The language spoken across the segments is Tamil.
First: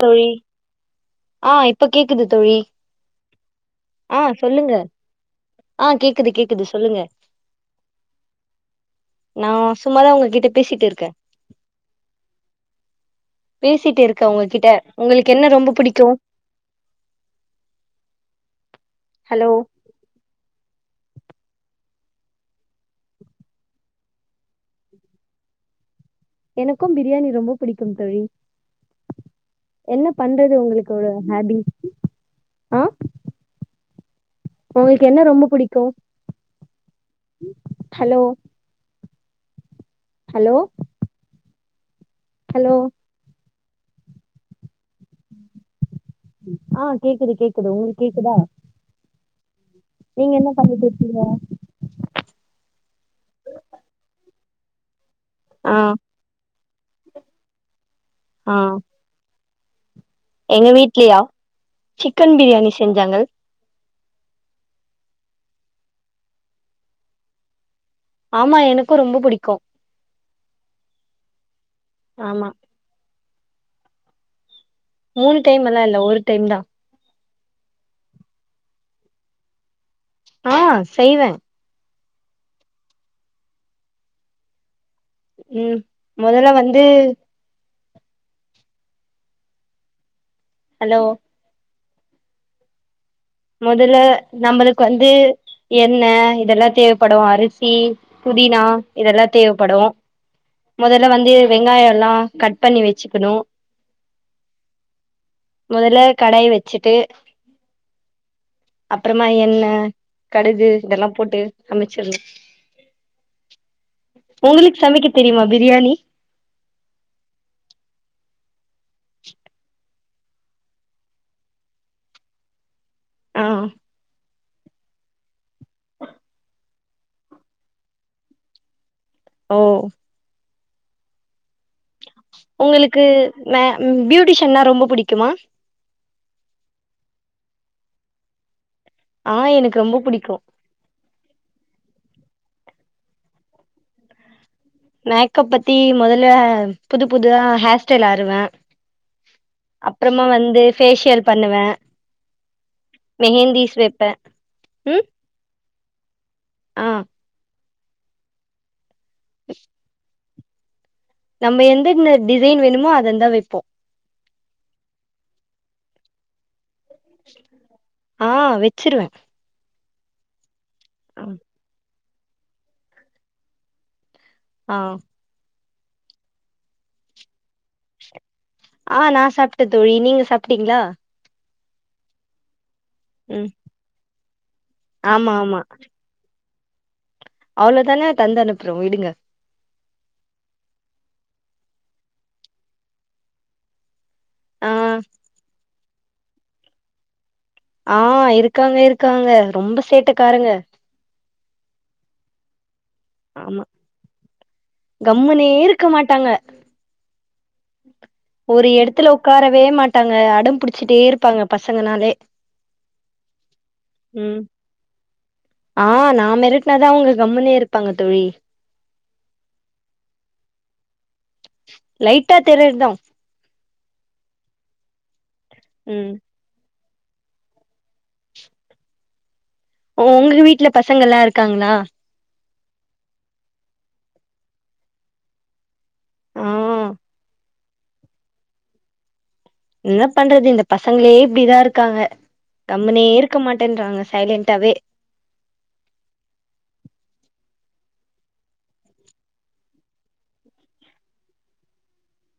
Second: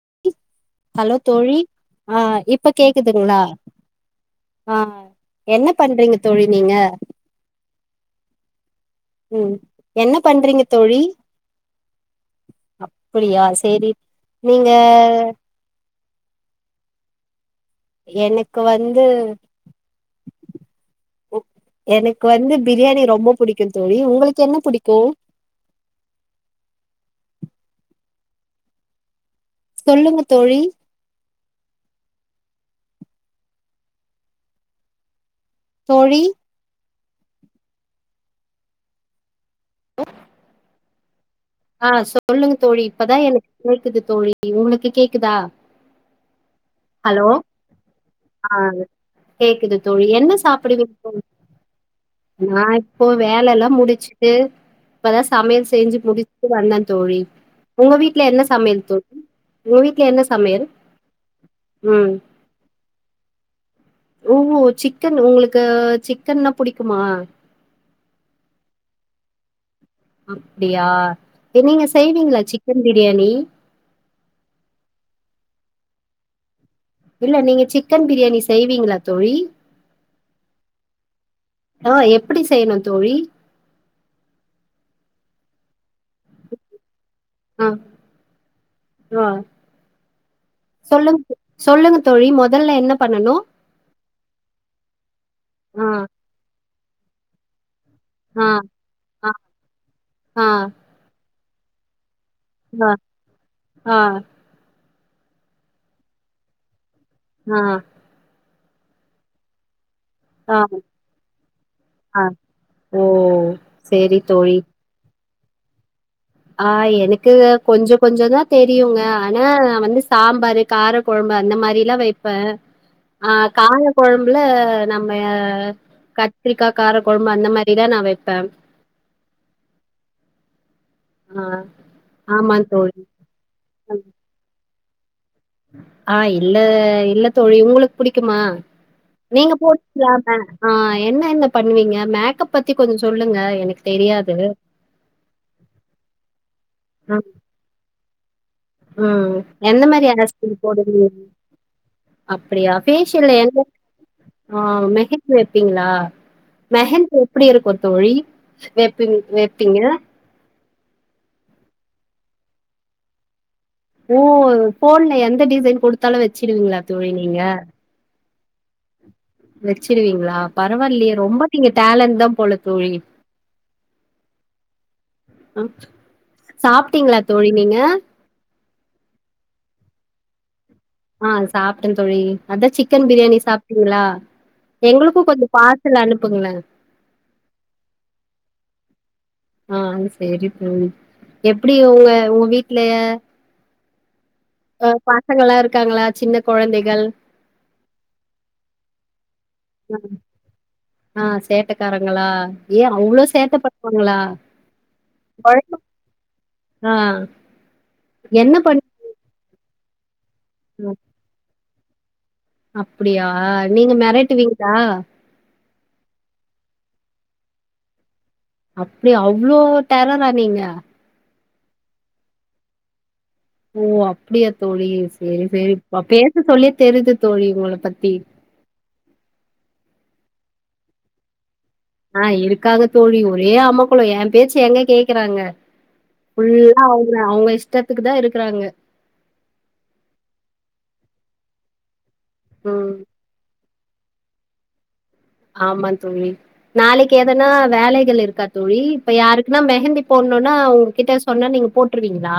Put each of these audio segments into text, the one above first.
தோழி ஹலோ ஆ தோழி இப்ப ஆ கேக்குது தோழி இப்ப கேக்குதுங்ளா ஆ சொல்லுங்க ஆ என்ன ஆ பண்றீங்க கேக்குது தோழி கேக்குது நீங்க சொல்லுங்க நா ம் சும்மாதா என்ன உங்ககிட்ட பண்றீங்க பேசிட்டு தோழி இருக்கே அப்புடியா சேரிப் பேசிட்டு நீங்க தோ எனக் க்கு வந்து உ எனக்கு வந்து பிரியாணி ரொம்போ புடிக்கும் தோழி உங்களுக்கு என்ன புடிக்கும் எனக்கும் பிரியாணி ரொம்ப புடிக்கும் தோழி என்ன சொல்லுங்க பண்றது தோழி உங்களுக்கு ஒரு ஹேபி ஆ உங்களுக்கு என்ன ரொம்போப் தோழி ஹலோ ஹலோ ஆ சொல்லுங்க ஹலோ தோழி இப்பதா எனக்கு கேக்குது தோழி உங்களுக்கு கேக்குதா ஆ ஹலோ கேக்குது கேக்குது உங்களுக்கு கேக்குதா ஆ கேக்குது தோழி என்ன நீங்க பண்ணிட்டு சாப்புடுவீங்க தோழி இருக்கீங்க நான் இப்போ வேல லெல்லா முடிச்சுட்டு இப்பதா சமையல் ஆ செயிஞ்சு முடித்து வந்தே தோழி உங்க வீட்ல என்ன ஆ சமையல் தோ தோழி என்ன சமையல் எங்க வீட்லயா சிக்கன் பிரியாணி செஞ்சாங்க ஓஓ சிக்கன் உங்களுக்கு சிக்கன்ன புடி க்குமா ஆமா எனக்கும் ரொம்ப புடிக்கும் அப்டியா நீங்க செய்வீங்களா ஆமா சிக்கன் பிரியாணி மூணு டைம் எல்லாம் இல்ல ஒரு டைம் தான் இல்ல நீங்க சிக்கன் பிரியாணி செய்வீங்களா தோழி ஆ செய்வேன் ஆ எப்டி செய்யணும் தோழி ம் மொதல்ல வந்து ஆ ஆ ஹலோ சொல்லுங்க சொல்லுங்க தோழி மொதல்ல என்ன பண்ணனு மொதல்ல நம்மளுக்கு வந்து ஆ எண்ணெய் இதெல்லாம் தேவைப்படும் அரு சி ஆ புதினா இதெல்லா ஆ தேவைப்படும் ஆ மொதல்ல வந்து வெங்காய எல்லா கட் பண்ணி ஆ வச்சுக்கணு ஆ மொதல்ல கடாய் வச்சுட்டு ஆ அப்புறமா எண்ண ஆ கடுகு இதெல்லாம் போட்டு சமைச்சிரு ஆ ஓ சேரி தோழி உங்களுக்கு சமைக்க தெரியுமா பிரியாணி ஆ எனக்கு கொஞ்சோ கொஞ்சோ தா தெரியுங்க ஆனா வந்து சாம்பாரு கார கொழம்பு அந்த மாரிலாம் வைப்பே ஆ காழ கொழம் புள நம்ம கத்திரிக்கா காரக்கொழம்பு அந்த மாரிதான் நா வைப்பே ஓ ஆ ஆமா தோழி. உங்களுக்கு ம பியூட்டிஷன்னா ரொம்ப பிடிக்குமா ஆ இல்ல இல்ல தோழி ஒங்களுக்கு புடிக்குமா? ஆ நீங்க எனக்கு ரொம்ப போட்டுக்கல ம புடிக்கு ஆ என்ன என்ன பண்ணுவீங்க மே மேக்கப் பத்தி கொஞ்சொ சொல்லுங்க எனக்கு தெரியாது மேக்கப் பத்தி மொதல புது புது அ ஹேர் ஸ்டைல் அறுவே உம் எந்த மாரி [unintelligible] போடுவிங்க ஃபேஷியல் பண்ணுவே அப்டியா ஃபேஷியல்ல எந்த மெஹந்திஸ் வைப்பே ஆ ம் மெஹந்தி வெப்பிங்களா ஆ ஆ மெஹந் எப்டி இருக்கு தோழி வெப் பினி வேப்பிங்க நம்ம எந்தன்ன டிசைன் வேணுமோ அதந்தா வைப்போ ஓ ஃபோன்ல எந்த டிசைன் கொடுத்தாலு வெச்சிடுவிங்ளா ஆ வெச்சிருவே சிடுவீங்ளா பரவால்லியே ரொம்ப நீங்க டேலண்ட் தாம் போல தோழி ஆஹ் அ சாப்டிங்ளா தோழி நீங்க ஆ நா சாப்ட்ட தோழி நீங்க சாப் டிங்ளா சாப்ட்டந்தொழி அதா சி க்கன் பிரியாணி சாப்டிங்களா எங்ளுக்கு கொஞ்சொ பார்சல் அனுப்புங்ளே அவ்ளோதானெ தந்தனுப்றோ விடுங்க ஆ சேரி தோழி எப்டி உங்க உங்க வீட்லெய ஆ அ பசங்கல்லா இருக்காங்களா சின்ன கொழந்தைகள் ஆஹ் இருக்காங்க இருக்காங்க ரொம்ப சேட்டக்காரங்க ஆ சேட்டக்காரங்களா ஏ அவ்ளோ சேட்ட ஆமா பண்ணுவாங்களா கம்முனே குழந்தை- இருக்க மாட்டாங்க ஆ என்ன ஒரு பண்ணு எடத்துல உக் உக்காரவே மாட்டாங்க அ அடம்புடிச்சிட்டே இருப்பாங்க பஸ் சங்கனாலே அப்டியா நீங்க மெரட்டுவிங்ளா ஆஹ் நா மெரட்னாதா அவங்க கம்முனே இருப்பாங்க தோழி அப்டியா அவ்ளோ டெரரா நீங்க லைட்டா டெரர்தா ஓ அப்டியா தோழீஸ் சேரி சேரி ப ம் பேச சொல்லி தெரிது தோழி உங்கள பத்தி ஒங்க வீட்ல பசங்கல்லா இருக்காங்ளா க்காங்க தோழி ஒரே அமக்குளோ எ பேச்சி எங்க கேக்குறாங்க ஆ ஃபுல்லா அவ்ங்க அவுங்க இஸ் டத்துக்கு தா இருக்குறாங்க இன்ன பண்றது இந்த பசங்களே இப்டிதா இருக்காங்க ம் கம்முனே இருக்க மாட் டேன்றாங்க சைலென்டாவே ஆமா தோழி நாளைக்கு எதனா வேலைகள் இருக்கா தோழி, இப்ப யாருக்குனா மெஹந்தி போட்ணுனா உங் கிட்ட சொன்னா நீங்க போட்டுடு வீங்ளா?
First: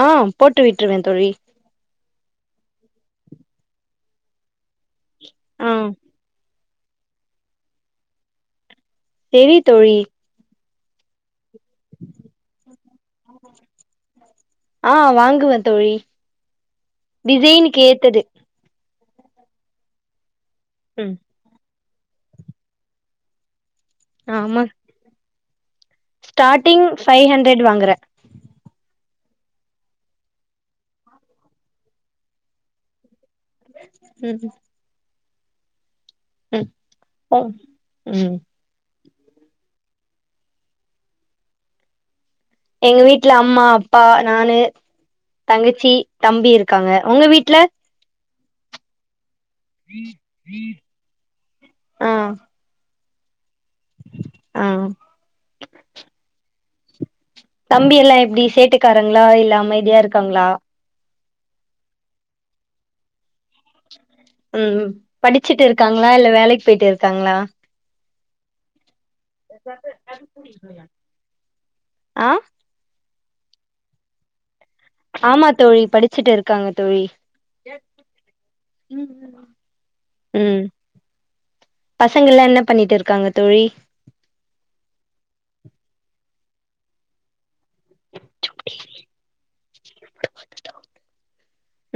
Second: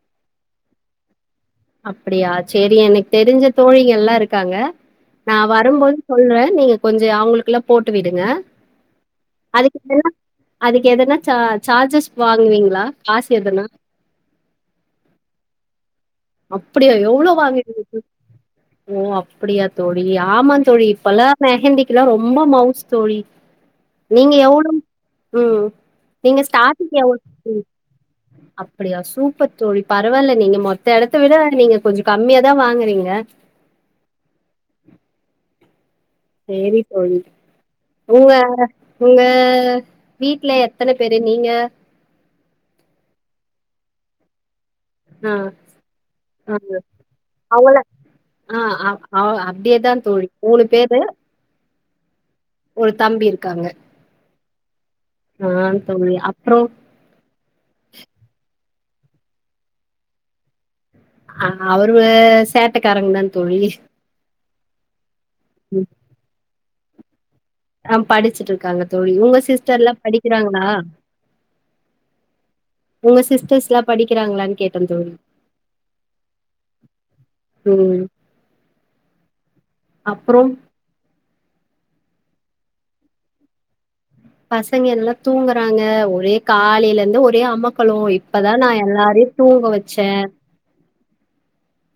ஆ போட்டு விட்ருவே தோழி அப்படியா சேரி எனக் தெரிஞ்ச தோழிகெல்லா இருக்காங்க நா ஆ வரும்போது சொல்றே நீங்க கொஞ்சு அவ்ங்ளுக்கில்லா போட்டு விடுங்க செரி அதுக்கு தோழி அதுக்கு எதனா ச சார்ஜஸ் வாங்குவீங்ளா ஆ வாங்குவே தோழி அப்படியா எவ்ளோ வாங்கி [inaudible] டிசைனுக்கு ஏத்தது ஓ அப்பிடியா தோழி ஆமா தோழி ம் பல மெஹந்தி க்குலா ரொம்ப மவுஸ் தோழி நீங்க எவ் ஆமா [inaudible] ம் நீங்க ஸ்டார்டிங் ஸ்டாடிங்ல எவ் ஃபைவ் ஹண்ட்ரட் வாங்குறே [inaudible] அப்படியா சூ சூப்பர் தோழி பரவால்ல நீங்க மத் த எடத்த விட நீங்க கொஞ்சு கம்மியா தா வாங்குறீங்க ம் ம் சேரி தோழி ம் உ வே ம் உங்க வீட்ல எத்தன பேரு நீங்க எங்க வீட்ல அம்மா அப்பா நானு ஆ தங்கச்சி தம்பி இருக்காங்க உங்க வீட்ல அ அ அ அ இதே தா தோழி மூனு பேரு ஆ ஒரு தம்பி இருக் காங்க ஆ அ தோழி அப்றோ தம்பி எல்லா எப்படி சேட்டை க்காரங்ளா இல்லாம அமைத்யா இருக்காங்ளா அ அவரு சேட்டக்காரங்தா ம் படிச்சுட்டு இருக்காங்களா இல்ல வேலைக்கு போய்ட்டு கங்ளா அ படிச்சுட்டு இருக்காங்க ழ உங்க சிஸ்டர் எல்லாம் படிக்கிறாங்களாங்க ஆ சிஸடர்ஸ் லா படிக்கிறங்களானு கேட் ஆமா தோழி படிச்சுட்டு இருக்காங்க தோழி ம் அப்புறம் ம் பசங்கள்லா என்ன பண்ணிட்டு இருக்காங்க தோழி பசங்க எல்லாம் தூங்குறாங்க ஒரே காலைல இருந்து ஒரே அம்மா க்களு இப்பதான் நான் எல்லாரையு தூங்க வச்சே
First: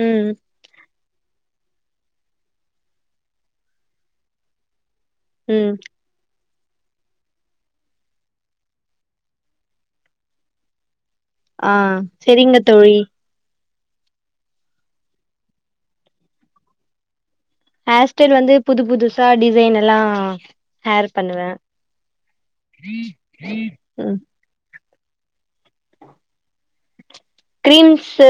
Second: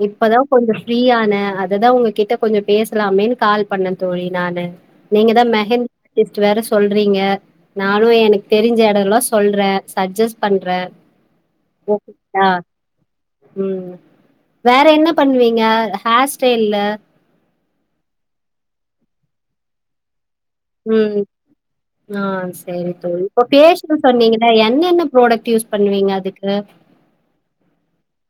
ம் இப்பதா கொஞ்சோ ஃப்ரீயான அததா உங்ககிட்ட கொஞ்சோ பேசலாமேன்னு கால் பண்ணே தோழி நானு நீங்க தா ம் மெஹந் டிஸ் வேற சொல் சொல்றீங்க நானு எனக்கு தெரிஞ்ச இடத்துல்லா சொல்றே ச்ஜஸ்ட் பண்றே ஆ ஓகேங்களா செரிங்க தோழி ம் வேற என்ன பண்ணுவீங்க ஹேர் ஸ்டைல்ல ஹேர் ஸ்டைல் வந்து புது புதுசா டிசைன் எல்லா ஹேர் ம் பண்ணுவே ஆ செரி தோழி இப்ப பேஸ்ட்ன்னு ம் சொன்னீங்ல என்னென்ன ப்ரடக்ட் யூஸ் பண்ணுவீங்க அதுக்கு கிரீம்ஸு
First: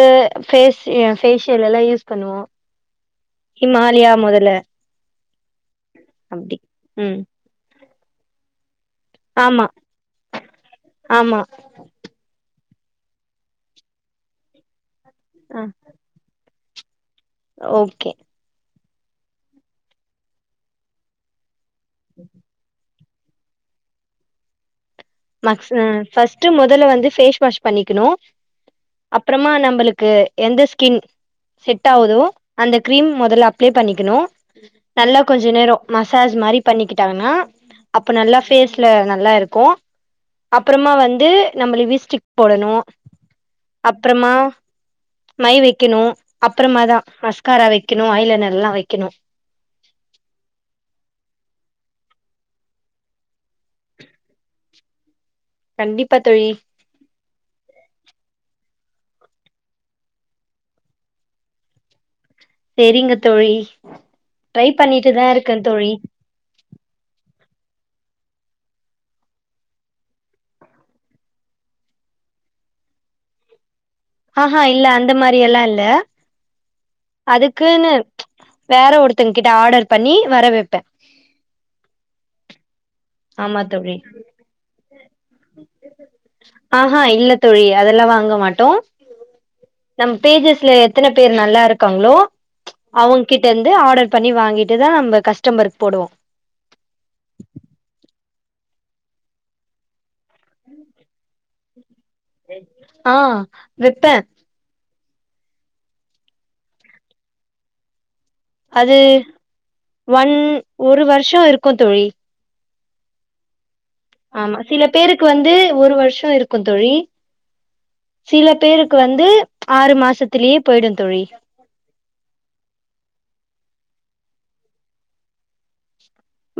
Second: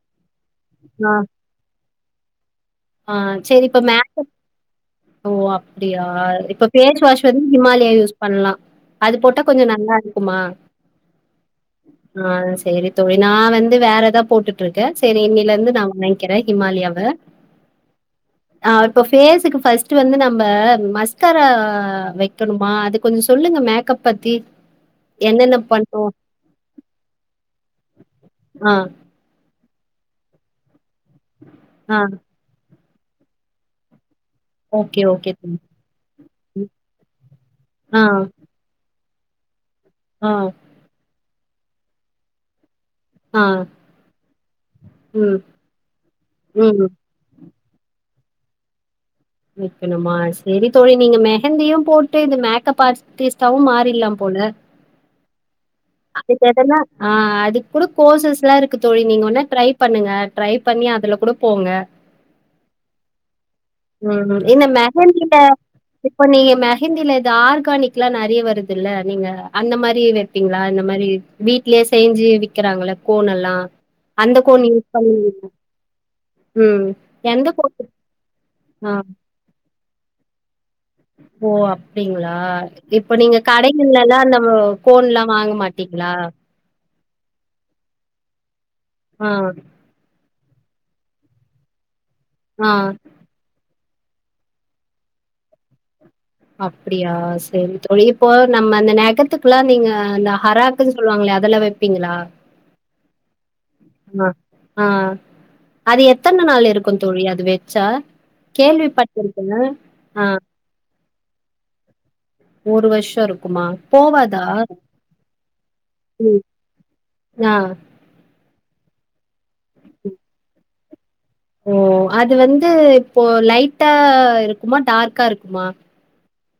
ஆ, ஃபேஷியல் எல்லாம் யூஸ் பண்ணுவோ ஆ செரி இப்ப ஹிமாலயா மொதல்ல ஓ அப்படியா அப்டி இப்ப பேஸ் ம் வாஷ் வந்து ஹிமாலயா யூஸ் பண்லா அது போட்டா கொஞ்சோ ஆமா நல்லா இருக்குமா ஆமா ஆ செரி தோழி நா வந்து வேற தா போட்டுட்டு இருக்கே செரி இன்னைல ஆ இருந்து நான் வாங்க்கிறே இமாலயாவ ஓகே ஆ இப்ப ஃபேஸ்க்கு ஃபர்ஸ்ட் வந்து நம்ப மஸ்கரா வைக்கணுமா அதுக் கொஞ்சோ சொல்லுங்க மெக்கப் பத்தி என்னென்ன பண்ணணும்? மஸ் முதல வந்து ஃபேஸ் வாஷ் பண்ணிக்கணு ஆ, அப்பறமா நம் உங்களுக்கு எந்த ஸ்கின் செட் ஆ. ஆவுதோ அந்த க்ரீம் முதல்ல அப்ளை பண்ணிக்கணு ஓகே, நல்லா ஓகே. கொஞ்சோ தோழி. நேரோ மசாஜ் மாதிரி ம். பண்ணிக்கிட்டாங்கன்னா அப்ப ஆ. நல்லா ஃபேஸ்ல நல்லா இருக்கூ ஆ, அப்புறமா வந்து நம்பள வீஸ்டிக் போடணு ஆ. அப்புறமா ம், மை வெக்கிணு ம். அப்புறமாதா மஸ்காரா வெக்கி இன்னு வாயில நல்லா வைக்கணு வெக்கிணுமா சேரி தோழி நீங்க மெஹந்தியும் போட்டு இந்த மேக்கப் ஆர்டிஸ்ட்டாவும் மாறிட்லா போல கண்டிப்பா அதுக்கு தோழி என்னன்னா ஆ அதுக் கூட கோர்சஸ் லா இருக் க்கு தோழி நீங்க வேண்னா ட்ரை பண்ணுங்க ட்ரை பண்ணி அதுல கூட போங்க செரிங்க தோழி ம் இந்த ட்ரை பண்ணிட்டு தா மெஹந்தில இருக்கே தோழி இப்ப நீங்க மெஹந்தில டார் க்கானிக் லா நறைய வருதுல்ல நீங்க அந்த மாரி வெப்பீங்ளான்னு மாரி வீட்லே செஞ்சு விக்கிறாங்கள்ள கோன்ல்லா ஆஹா இல்ல அந்த மாரி எல்லா இல்ல ம். எந்த கோன்? அதுக்குன்னு ஆ. வேற ஒருத்தங்க கிட்ட ஆர்டர் பண்ணி வர வெப்பே ஓ அப்டிங்களா? இப்ப நீங்க கடைகுல்ல ல்லா நம்போ கோன் லா வாங்க மாட் ட்டீங்ளா ஆ இல்ல தோழி அதெல்லா வாங்க மாட்டோ ஆ ம் தேஜஸ்ல எத்தன பேர் நல்லாருக்காங்ளோ ஆ. அவங்க கிட்ட இருந்து ஆடர் பண்ணி வாங்கிட்டுதா நம்ப கஸ்டமர்க்கு போடுவோம் அப்புடியா சேரி தோழி இப்போ நம்ம அந்த நெகத்துக்குல்லா நீங்க அந்த ஹராக்குன்னு சொல்லுவாங்களே அதுல்லா வெப் ஆ விப்பே ம் ஆ ஆ அது எத்தன நாள் இருக்கூ தோழி அது வெச்சா அது ஒன் ஒரு வருஷோ இருக்கூ தோழி ஒரு வருஷோ இருக்குமா போவாதா? ஆமா சில பேருக்கு வந்து ஒரு வருஷோ ம். இருக்கும் தோழி ஆ. சில பேருக் க்கு வந்து ஆறு மாசத்துலே போயிடோ தோழி ஓ அது வந்து இப்போ லைட்டா இருக்குமா டார்க்கா இருக்குமா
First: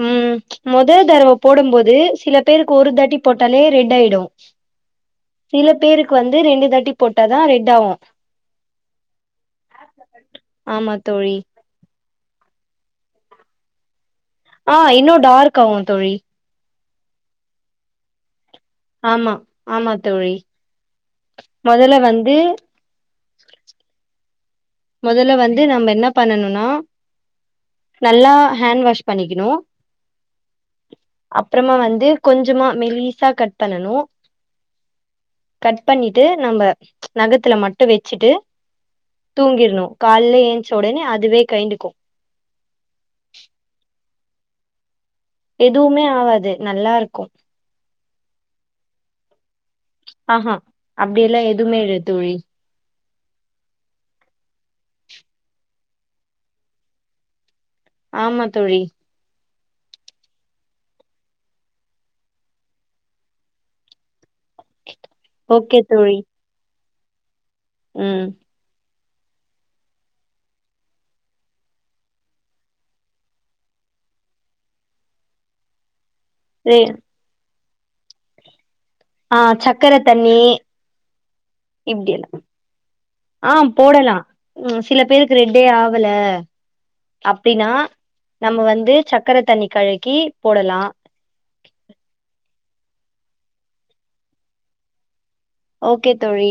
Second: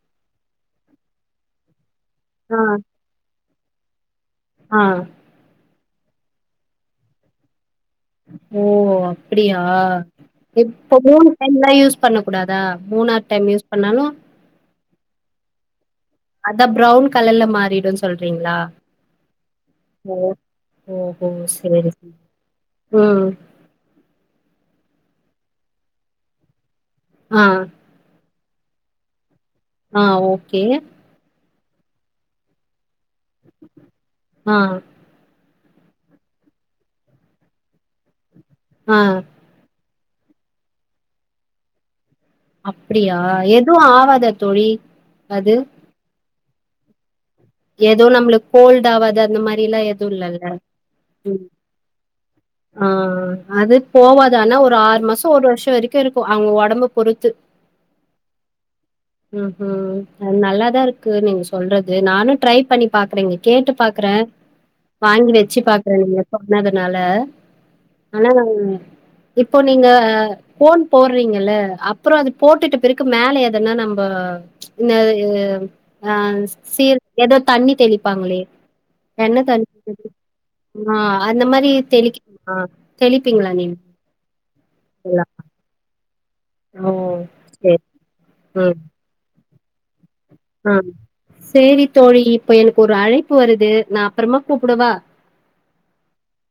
ம் மொத தடவ போடும்போது சில ஆ, பேருக்கு ஒரு தாட்டி போட் ட்டாலே ரெட் ஆயிடு ஆ சில பேருக்கு வந்து ரெண்டு தட்டி போட்டாதா ரெட் ஆவு ஓ அப்டியா ஆமா இப்பொ மூண் தோழி டைம்ல யூஸ் பண்ணக்கூடாதா மூணாது டைம் யூஸ் பண்ணாலு ஆ இன்னு டார்க் ஆவு தோழி ப்ரவுன் கலர்ல மாறிடுன் சொல்றீங்களா ஆமா ஆமா ஓ தோழி ஓஹோ சேரி மொதல்ல சேரி வந்து ம் மெதல்ல வந்து நம்ம என்ன பண்ணனுனா ஆ நல்லா ஹேண் வாஷ் பண்ணிக்கிணு ஆ ஓகே அப்றமா வந்து கொஞ்சமா மெலீ சா கட் பண்ணணு ஆ கட் பண்ணிட்டு நம்ம நகத்துல மட்டு வெச்சுட்டு ஆ தூங்கிட்ணு கால்ல ஏன்ச்ச ஒடனே அதுவே கயிண்டுக்கு அப்டியா எதுவு ஆவாதா தோழி அது எதுவுமே ஆவாது நல்லா இருக்கு ஏதோ நம்ளுக் கோல்டு ஆவாது அந்த மாரிலா எ அஹா அப்டில்லா எதுவுமே இல்ல தோழி ஆ ம் அது போவாது ஆனா ஒரு ஆறு மாசொ ஒரு வருஷொ வரைக்கு இருக்கு அவங்க ஒடம்ப பொறுத்து ஆமா தோழி ம் ஹும் நல்லாதா இருக்கு நீங்க சொல்றது நானு ட்ரை பண்ணி பாக்குறங்க கேட்டு பாக்குறே வாங்கி வெச்சு ஓகே பாக்குறே நீங்க தோழி எப்ப வெனாது னால ஆனா ம் நம்ம ஒன்னு இப்போ நீங்க கோன் போட்றீங்கல்ல அப்புறொ அது போட்டுட்டு பிறகு மேலே எதன்னா நம்ப இந்த ஆ ச் ரே சீ தண்ணி தெளிப்பாங்களே ஆ என்ன தண்ணி சக்கர தண்ணி ஆ அந்த மாரி இப்டி தெளிக்கணுமா தெளிப்பீங்களா ஆ நீங்க போடலா சில எல்லா பேருக்கு ரெட்டே ஆ குல ஓ அப்டின்னா சேரி நம்ம ம் வந்து சக்கர தண்ணி கை ஆ சேரி தோழி இப்ப எனக்கு ஒரு அழைப்பு வருது நா அப்புறமா கூப்புடவா ஓகே தோழி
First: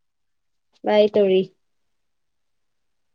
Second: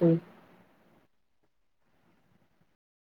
தோ [inaudible] பை தோழி